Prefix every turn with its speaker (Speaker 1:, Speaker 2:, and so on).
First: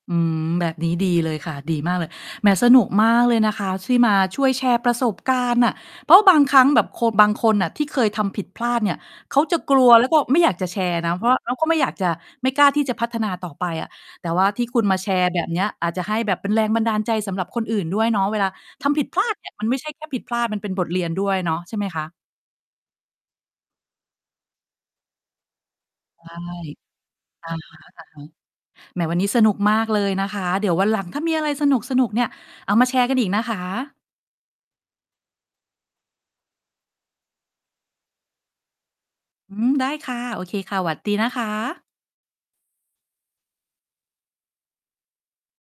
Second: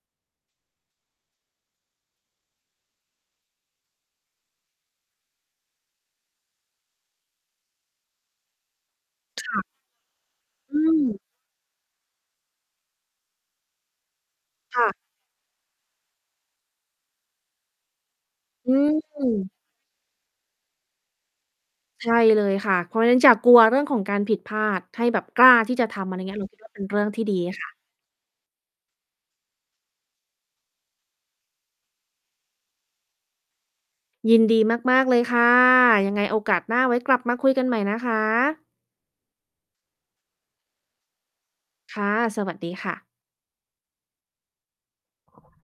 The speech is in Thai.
Speaker 1: อืม แบบนี้ดีเลยค่ะ ดีมากเลย แหม สนุกมากเลยนะคะ ที่มาช่วยแชร์ประสบการณ์น่ะ เพราะว่าบางครั้งแบบโค บางคนน่ะ ที่เคยทำผิดพลาดเนี่ย เขา
Speaker 2: ค
Speaker 1: จะ
Speaker 2: ่ะ
Speaker 1: กลัวแล้วก็ไม่อยากจะ
Speaker 2: อ
Speaker 1: แช
Speaker 2: ื
Speaker 1: ร์น
Speaker 2: ม
Speaker 1: ะ เพราะว่าเขาก็ไม่อยากจะ ไม่กล้าที่จะพัฒนาต่อไปอะ แต่ว่าที่ค
Speaker 2: ค
Speaker 1: ุณ
Speaker 2: ่ะ
Speaker 1: มาแชร์แบบเนี้ย อาจจะให้แบบเป็นแรงบันดาลใจสำหรับคนอื่นด้วยเนาะ เวลา
Speaker 2: อื
Speaker 1: ทำผิดพลาดเนี่
Speaker 2: ม
Speaker 1: ย มันไม่ใช่แค่ผิดพลาด มันเป็นบทเรียนด้วยเนาะ ใช่ไหมค
Speaker 2: ใช
Speaker 1: ะ?
Speaker 2: ่เลยค่ะ เพราะงั้นอย่ากลัวเรื่องของการผิดพลาด ให้แบบกล้าที่จะทำ อะไร
Speaker 1: ใช
Speaker 2: เงี
Speaker 1: ่
Speaker 2: ้ย หนูคิดว่า เป็นเรื่องที่ดี
Speaker 1: อะ
Speaker 2: ค่
Speaker 1: ฮ
Speaker 2: ะ
Speaker 1: ะ ๆ แหม วันนี้สนุกมากเลยนะคะ เดี๋ยววันหลังถ้ามีอะไรสนุก ๆ เนี่ย เอามาแชร์กันอีกนะคะ
Speaker 2: ยินดีมาก ๆ เลยค่ะ ยังไงโอกาสหน้าไว้กลับมาคุยกันใหม่นะคะ
Speaker 1: อืม ได้ค่ะ โอเคค่ะ สวัสดีนะคะ
Speaker 2: ค่ะ สวัสดีค่ะ